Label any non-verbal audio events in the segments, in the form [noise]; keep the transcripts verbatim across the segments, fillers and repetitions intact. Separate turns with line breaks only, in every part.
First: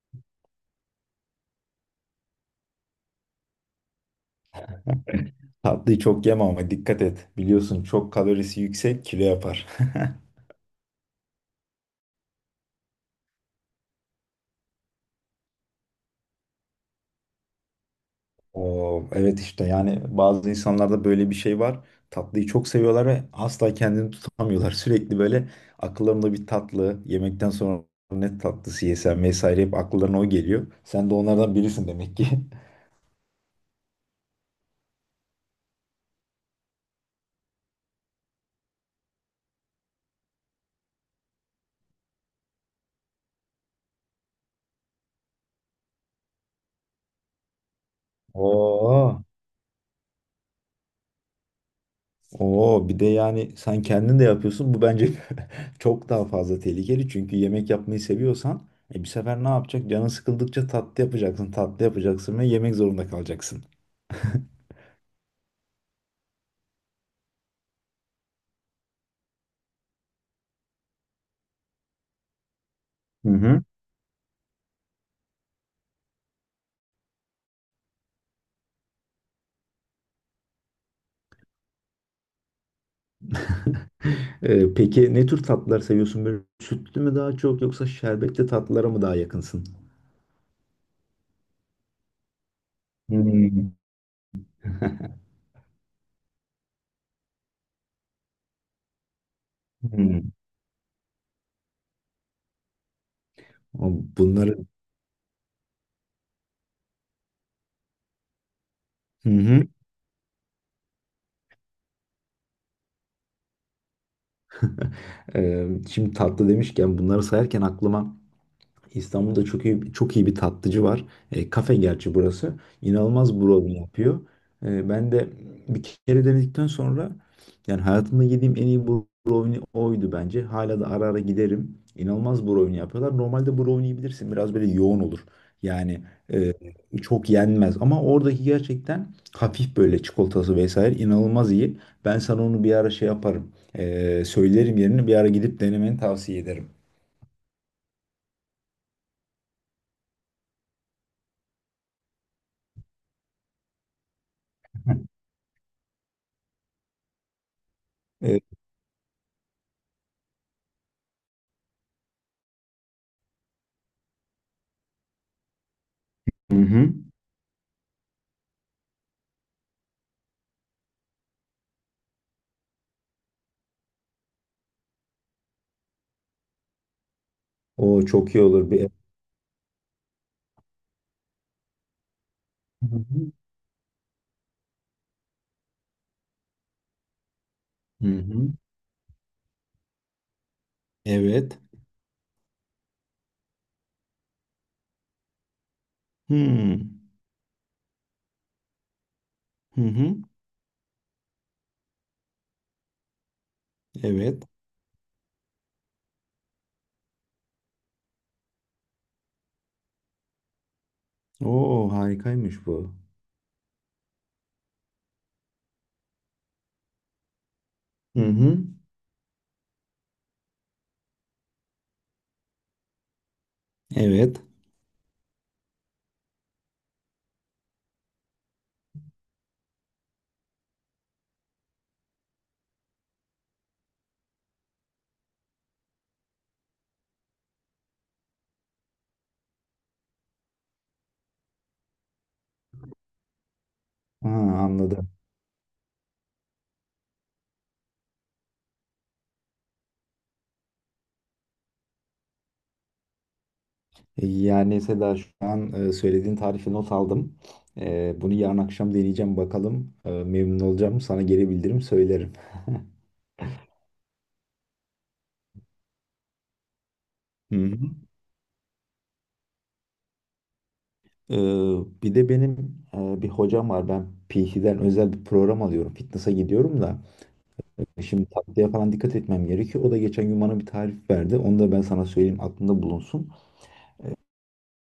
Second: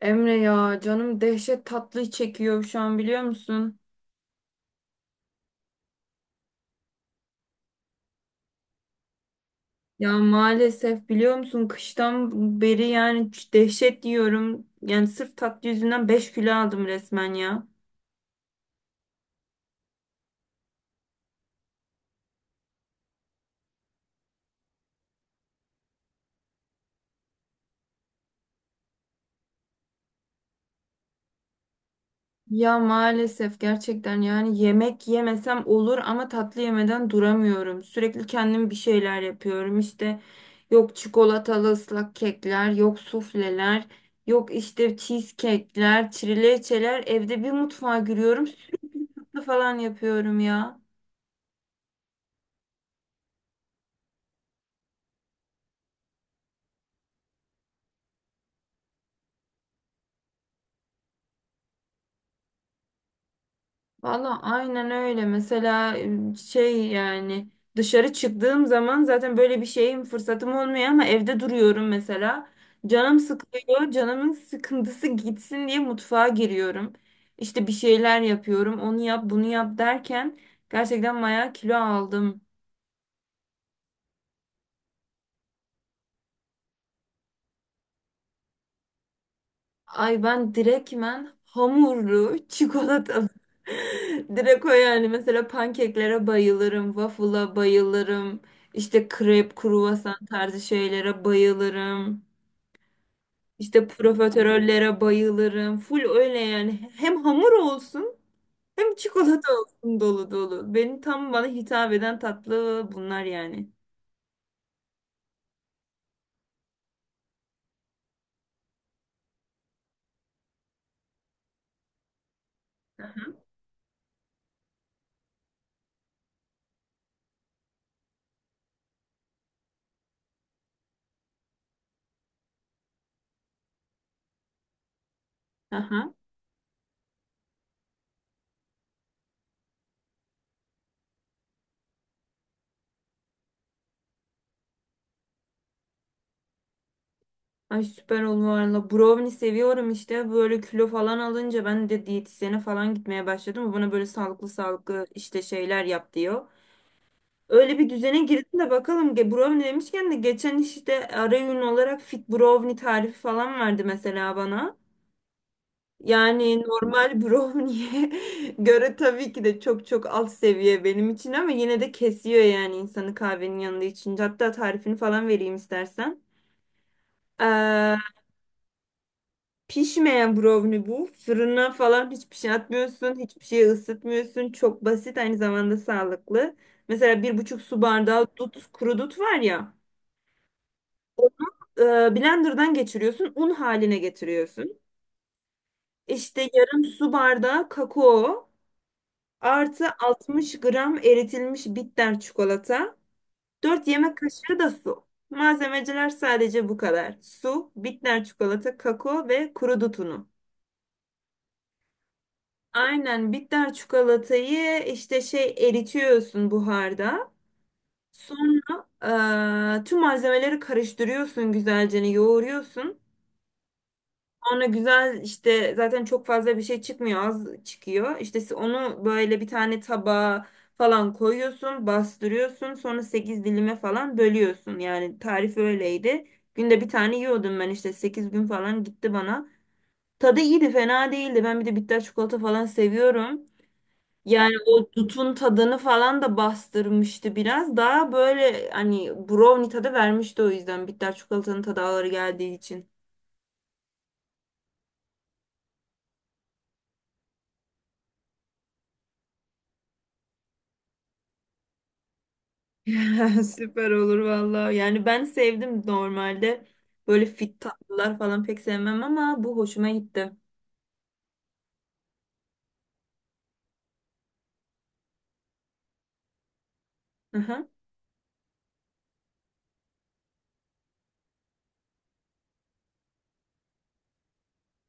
Emre ya canım dehşet tatlı çekiyor şu an biliyor musun?
Tatlıyı çok yeme ama dikkat et. Biliyorsun çok kalorisi yüksek kilo yapar.
Ya
[laughs]
maalesef biliyor musun kıştan beri yani ç- dehşet yiyorum. Yani sırf tatlı yüzünden beş kilo aldım resmen ya.
Oo, evet işte yani bazı insanlarda böyle bir şey var. Tatlıyı çok seviyorlar ve asla kendini tutamıyorlar. [laughs] Sürekli böyle akıllarında bir tatlı, yemekten sonra ne tatlısı yesem vesaire hep akıllarına o geliyor. Sen de onlardan birisin demek ki.
Ya maalesef gerçekten yani yemek yemesem olur ama tatlı yemeden duramıyorum. Sürekli kendim bir şeyler yapıyorum işte. Yok çikolatalı ıslak kekler, yok sufleler, yok işte cheesecake'ler, trileçeler. Evde bir mutfağa
[laughs]
giriyorum, sütlü
Oo.
falan yapıyorum ya.
Oo, bir de yani sen kendin de yapıyorsun. Bu bence [laughs] çok daha fazla tehlikeli. Çünkü yemek yapmayı seviyorsan e, bir sefer ne yapacak? Canın sıkıldıkça tatlı yapacaksın, tatlı yapacaksın ve yemek zorunda kalacaksın.
Valla aynen öyle. Mesela e, şey yani dışarı çıktığım zaman zaten böyle bir şeyim fırsatım olmuyor ama evde duruyorum mesela. Canım
Hı hı.
sıkılıyor. Canımın sıkıntısı gitsin diye mutfağa giriyorum. İşte bir şeyler yapıyorum. Onu yap, bunu yap derken gerçekten bayağı kilo aldım.
[laughs] Ee, peki ne tür tatlılar seviyorsun? Böyle sütlü mü daha çok yoksa şerbetli tatlılara mı daha yakınsın?
Ay ben direktmen hamurlu çikolatalı.
Hmm.
[laughs] Direkt o yani
[laughs]
mesela pankeklere bayılırım, waffle'a bayılırım, işte krep, kruvasan
Hmm.
tarzı şeylere bayılırım, işte
O- Bunları
profiterollere bayılırım. Full öyle yani hem hamur olsun hem
hı
çikolata
hı.
olsun dolu dolu. Benim tam bana hitap eden tatlı bunlar yani.
Ee, şimdi tatlı demişken bunları sayarken aklıma İstanbul'da çok iyi çok iyi bir tatlıcı var. E, kafe gerçi burası. İnanılmaz brownie yapıyor. E, ben de bir kere denedikten sonra yani hayatımda yediğim en iyi brownie oydu bence. Hala da ara ara giderim. İnanılmaz brownie yapıyorlar. Normalde brownie bilirsin biraz böyle yoğun olur. Yani
Aha.
e, çok yenmez ama oradaki gerçekten hafif böyle çikolatası vesaire inanılmaz iyi. Ben sana onu bir ara şey yaparım. E, söylerim yerini bir ara gidip denemeni tavsiye ederim.
Ay süper olur valla. Brownie seviyorum işte. Böyle kilo falan alınca ben de diyetisyene falan gitmeye başladım. O bana böyle sağlıklı sağlıklı işte şeyler yap diyor. Öyle bir düzene
E,
girdim de bakalım. Ge- Brownie demişken de geçen işte ara öğün olarak fit brownie tarifi falan verdi mesela bana.
Hı
Yani
hı.
normal brownie'ye [laughs] göre tabii ki de çok çok alt seviye benim için ama yine de kesiyor yani insanı kahvenin yanında içince. Hatta tarifini falan vereyim istersen. Ee,
O çok iyi olur bir.
Pişmeyen brownie bu. Fırına falan hiçbir şey
Hı
atmıyorsun.
hı.
Hiçbir şey ısıtmıyorsun. Çok basit aynı zamanda sağlıklı. Mesela bir buçuk su
Hı
bardağı
hı.
dut, kuru dut var ya. Onu
Evet.
e, blenderdan geçiriyorsun. Un haline getiriyorsun. İşte
Hmm.
yarım su bardağı kakao.
Hı
Artı
hı.
60 gram eritilmiş bitter çikolata. dört yemek
Evet.
kaşığı da su. Malzemeciler sadece bu kadar. Su, bitter çikolata, kakao ve kuru dut unu.
Oo, harikaymış bu.
Aynen bitter çikolatayı işte şey eritiyorsun buharda.
Hı hı.
Sonra eee, tüm malzemeleri karıştırıyorsun güzelce hani, yoğuruyorsun.
Evet.
Sonra güzel işte zaten çok fazla bir şey çıkmıyor az çıkıyor. İşte s- onu böyle bir tane tabağa falan koyuyorsun bastırıyorsun sonra sekiz dilime falan bölüyorsun. Yani tarif öyleydi. Günde bir tane yiyordum ben işte sekiz gün falan gitti bana. Tadı iyiydi fena değildi. Ben bir de bitter çikolata falan seviyorum.
Ha,
Yani o
anladım.
dutun tadını falan da bastırmıştı biraz. Daha böyle hani brownie tadı vermişti o yüzden. Bitter çikolatanın tadı ağır geldiği için.
E, Yani Seda şu an e, söylediğin tarifi not aldım. E, bunu yarın akşam deneyeceğim bakalım. E, memnun olacağım. Sana geri bildiririm söylerim.
[laughs] Süper olur valla. Yani ben sevdim normalde. Böyle
Hı
fit
hı.
tatlılar falan pek sevmem ama bu hoşuma gitti.
E, bir de benim e, bir hocam var. Ben P T'den özel bir program alıyorum. Fitness'a gidiyorum da.
Hı hı.
E, Şimdi tatlıya falan dikkat etmem gerekiyor. O da geçen gün bana bir tarif verdi. Onu da ben sana söyleyeyim aklında bulunsun.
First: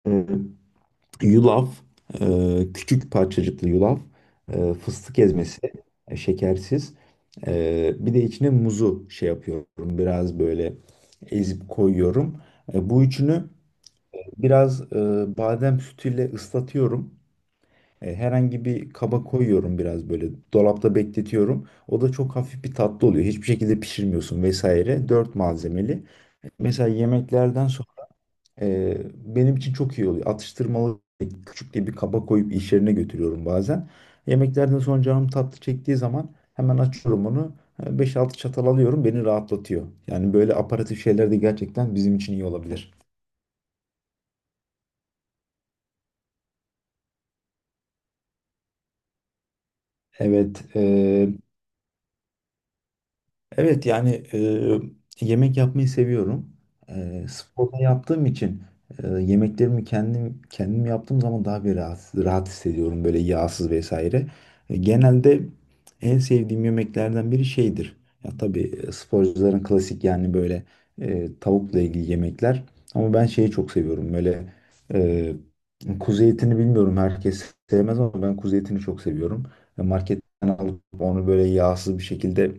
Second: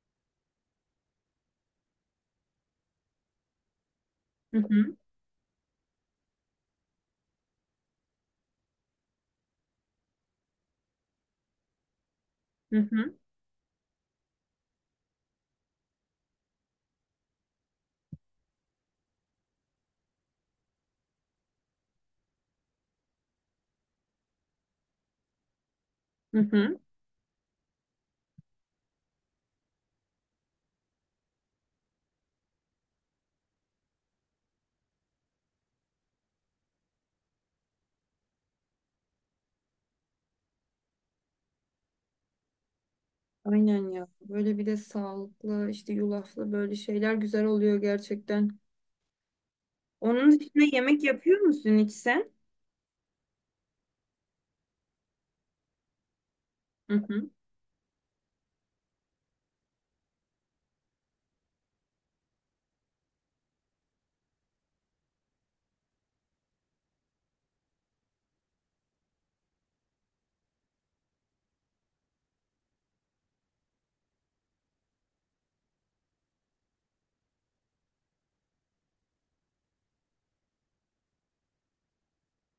Ee, Yulaf, e, küçük parçacıklı yulaf,
Hı
e,
hı.
fıstık ezmesi, e, şekersiz. E, bir de içine muzu şey yapıyorum. Biraz böyle ezip koyuyorum.
Hı
E, bu
hı.
üçünü biraz e, badem sütüyle ıslatıyorum. E, herhangi bir kaba koyuyorum biraz böyle dolapta bekletiyorum. O da çok hafif bir tatlı oluyor. Hiçbir şekilde pişirmiyorsun vesaire. Dört malzemeli.
Hı hı.
Mesela yemeklerden sonra e, benim için çok iyi oluyor. Atıştırmalık küçük diye bir kaba koyup iş yerine götürüyorum bazen. Yemeklerden sonra canım tatlı çektiği zaman hemen açıyorum onu. E, Beş altı çatal alıyorum beni rahatlatıyor. Yani böyle aparatif şeyler de gerçekten bizim için iyi olabilir.
Aynen ya. Böyle bir de sağlıklı işte yulaflı böyle şeyler güzel oluyor gerçekten. Onun dışında
Evet,
yemek
e,
yapıyor musun hiç sen?
evet yani e, yemek yapmayı seviyorum.
Hı
E,
hı.
sporda yaptığım için e, yemeklerimi kendim kendim yaptığım zaman daha bir rahat, rahat hissediyorum böyle yağsız vesaire. E, genelde en sevdiğim yemeklerden biri şeydir. Ya tabii e, sporcuların klasik yani böyle e, tavukla ilgili yemekler. Ama ben şeyi çok seviyorum böyle e, kuzu etini bilmiyorum herkes sevmez ama ben kuzu etini çok seviyorum. E, Marketten alıp onu böyle yağsız bir şekilde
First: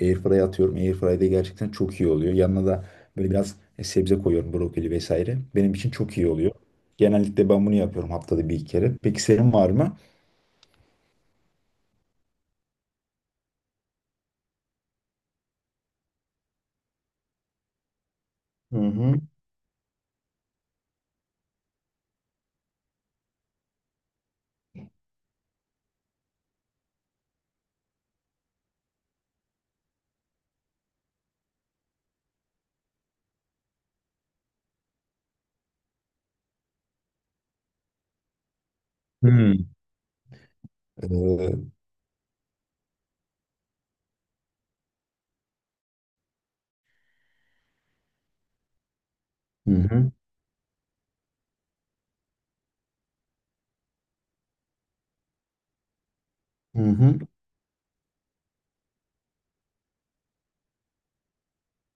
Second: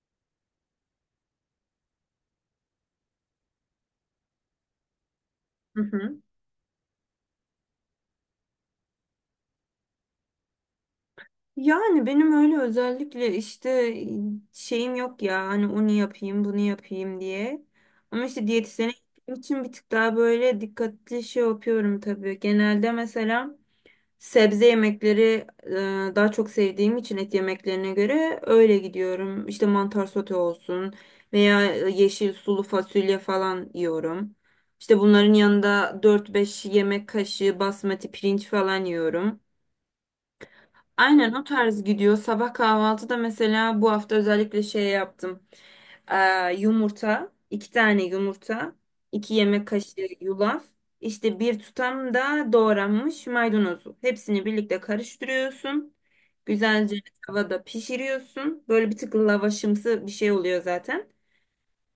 Airfryer'a atıyorum. Airfryer'de gerçekten çok iyi oluyor. Yanına da böyle biraz e, sebze koyuyorum. Brokoli vesaire. Benim
Hı
için çok
hı.
iyi oluyor. Genellikle ben bunu yapıyorum haftada bir iki kere. Peki senin var mı?
Yani benim öyle özellikle işte şeyim yok ya hani onu yapayım bunu yapayım diye. Ama işte
Hı
diyetisyene
hı.
gittiğim için bir tık daha böyle dikkatli şey yapıyorum tabii. Genelde mesela sebze yemekleri e, daha çok sevdiğim için et yemeklerine göre öyle gidiyorum. İşte mantar sote olsun veya yeşil sulu fasulye falan yiyorum. İşte bunların yanında dört beş yemek kaşığı basmati pirinç falan yiyorum.
Hmm.
Aynen o
Ee,
tarz gidiyor. Sabah kahvaltıda mesela bu hafta özellikle şey yaptım. Ee, yumurta, iki tane yumurta, iki yemek
hı
kaşığı
hı.
yulaf, işte bir tutam da doğranmış maydanozu. Hepsini birlikte karıştırıyorsun.
Hı
Güzelce
hı.
tavada pişiriyorsun. Böyle bir tık lavaşımsı bir şey oluyor zaten.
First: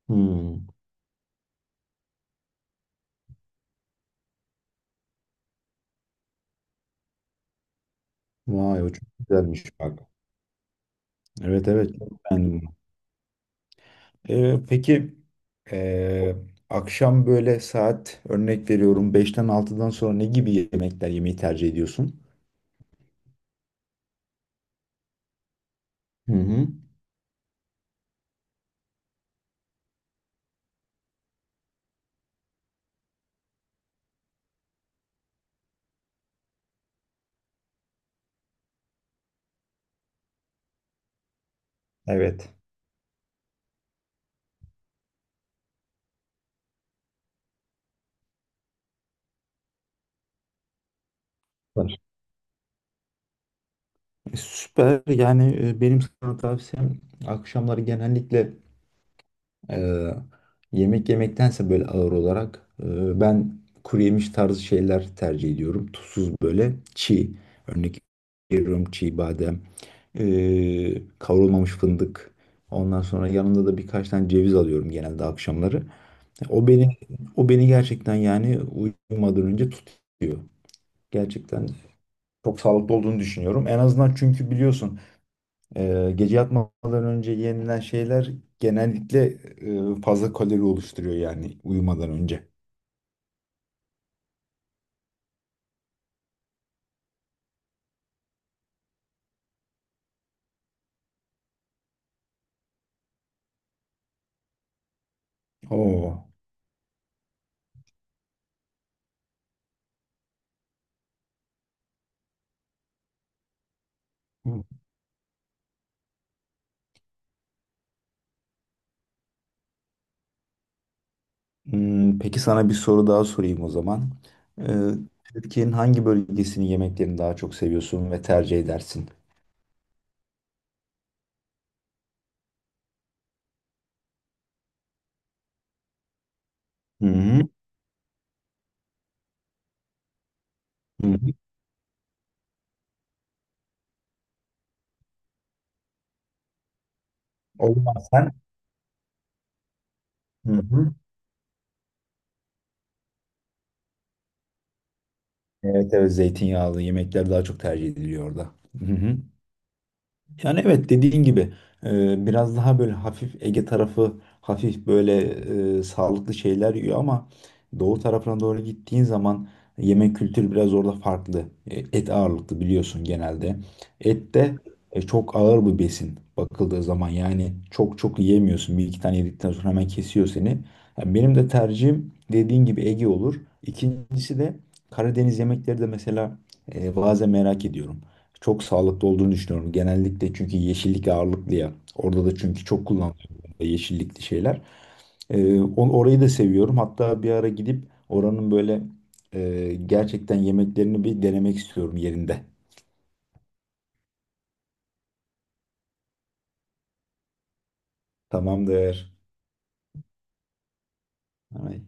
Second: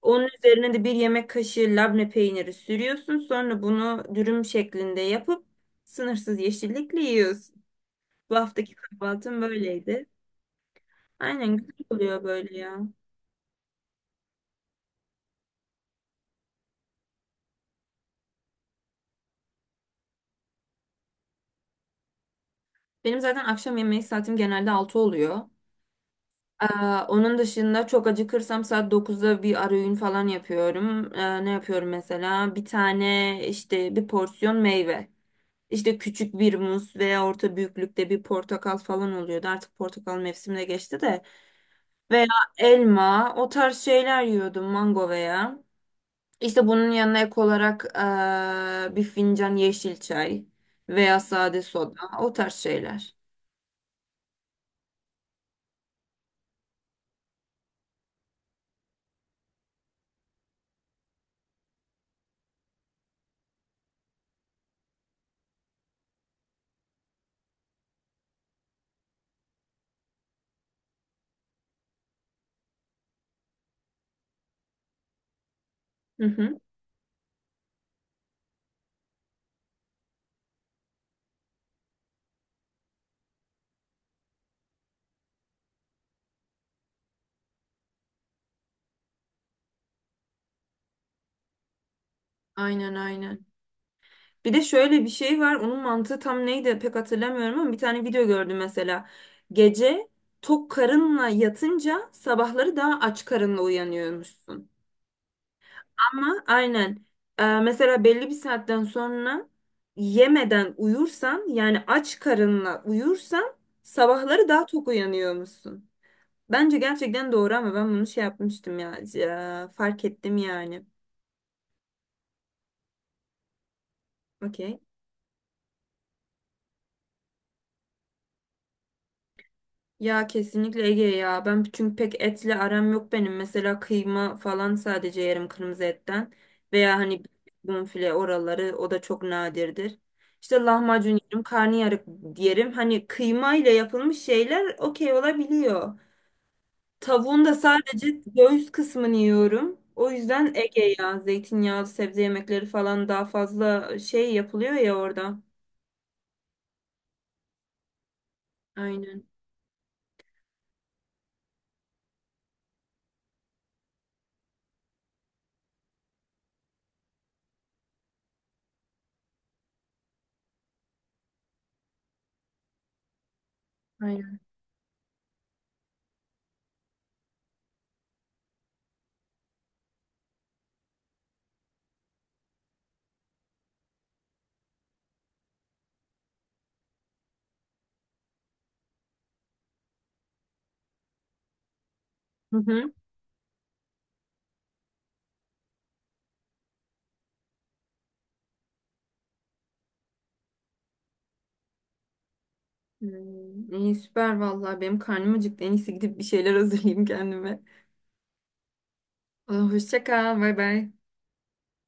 Onun
Hmm.
üzerine de bir yemek kaşığı labne peyniri sürüyorsun. Sonra bunu dürüm şeklinde yapıp sınırsız yeşillikle yiyorsun. Bu haftaki
Vay, o çok
kahvaltım
güzelmiş bak.
böyleydi. Aynen
Evet,
güzel
evet, çok
oluyor böyle
beğendim bunu.
ya.
Ee, peki ee, akşam böyle saat örnek veriyorum beşten altıdan sonra ne gibi yemekler yemeyi tercih ediyorsun?
Benim zaten akşam yemeği saatim genelde altı oluyor.
Hı
Ee,
hı.
Onun dışında çok acıkırsam saat dokuzda bir arayün falan yapıyorum. Ee, ne yapıyorum mesela? Bir tane işte bir porsiyon meyve. İşte küçük bir muz veya orta büyüklükte bir portakal falan oluyordu. Artık portakal mevsimine geçti de. Veya
Evet.
elma o tarz şeyler yiyordum mango veya. İşte bunun yanına ek olarak ee, bir fincan yeşil çay veya sade soda o tarz şeyler.
E, Süper. Yani e, benim sana tavsiyem akşamları genellikle e, yemek yemektense böyle ağır olarak e, ben kuru yemiş tarzı şeyler tercih ediyorum. Tuzsuz böyle çiğ. Örnek veriyorum çiğ badem, e, kavrulmamış fındık. Ondan sonra yanında da birkaç tane ceviz alıyorum genelde akşamları.
Hı hı.
O beni o beni gerçekten yani uyumadan önce tutuyor. Gerçekten çok sağlıklı olduğunu düşünüyorum. En azından çünkü biliyorsun ee, gece yatmadan önce yenilen şeyler genellikle e, fazla kalori oluşturuyor yani uyumadan önce.
Aynen aynen. Bir de şöyle bir şey var. Onun mantığı tam neydi pek hatırlamıyorum ama bir tane video gördüm mesela. Gece tok karınla yatınca sabahları daha aç karınla uyanıyormuşsun.
Oo.
Ama aynen. E, mesela belli bir saatten sonra yemeden uyursan yani aç karınla uyursan sabahları daha tok uyanıyormuşsun. Bence gerçekten doğru ama ben bunu şey yapmıştım ya, ya fark ettim yani.
Hmm, peki sana bir soru daha sorayım o zaman. Ee,
Okey.
Türkiye'nin hangi bölgesinin yemeklerini daha çok seviyorsun ve tercih edersin?
Ya kesinlikle Ege ya. Ben çünkü pek etle aram yok benim. Mesela kıyma falan sadece yerim kırmızı etten. Veya
Hı
hani
hı.
bonfile oraları o da çok nadirdir. İşte
Hı
lahmacun
hı.
yerim, karnıyarık yerim. Hani kıyma ile yapılmış şeyler okey olabiliyor. Tavuğun da
O zaman
sadece
sen.
göğüs kısmını yiyorum. O yüzden
Hı
Ege
hı.
ya. Zeytinyağlı sebze yemekleri falan daha fazla şey yapılıyor ya orada.
Evet, evet, zeytinyağlı yemekler daha çok tercih ediliyor orada. Hı hı.
Aynen.
Yani evet dediğin gibi e, biraz daha böyle hafif Ege tarafı hafif böyle e, sağlıklı şeyler yiyor ama Doğu tarafına doğru gittiğin zaman yemek kültürü biraz orada farklı. E, Et ağırlıklı biliyorsun genelde. Et
Aynen.
de e, çok ağır bir besin bakıldığı zaman yani çok çok yiyemiyorsun. Bir iki tane yedikten sonra hemen kesiyor seni. Yani benim de tercihim dediğin gibi Ege olur. İkincisi de Karadeniz yemekleri de mesela e, bazen merak ediyorum. Çok sağlıklı olduğunu düşünüyorum. Genellikle çünkü yeşillik ağırlıklı ya. Orada da
Hı
çünkü çok
hı.
kullanılıyor yeşillikli şeyler. Ee, on- orayı da seviyorum. Hatta bir ara gidip oranın böyle e, gerçekten yemeklerini bir denemek istiyorum yerinde.
Hmm, iyi süper vallahi benim karnım acıktı. En iyisi gidip bir şeyler hazırlayayım kendime.
Tamamdır.
Aa, hoşça kal. Bay bay.
Ay.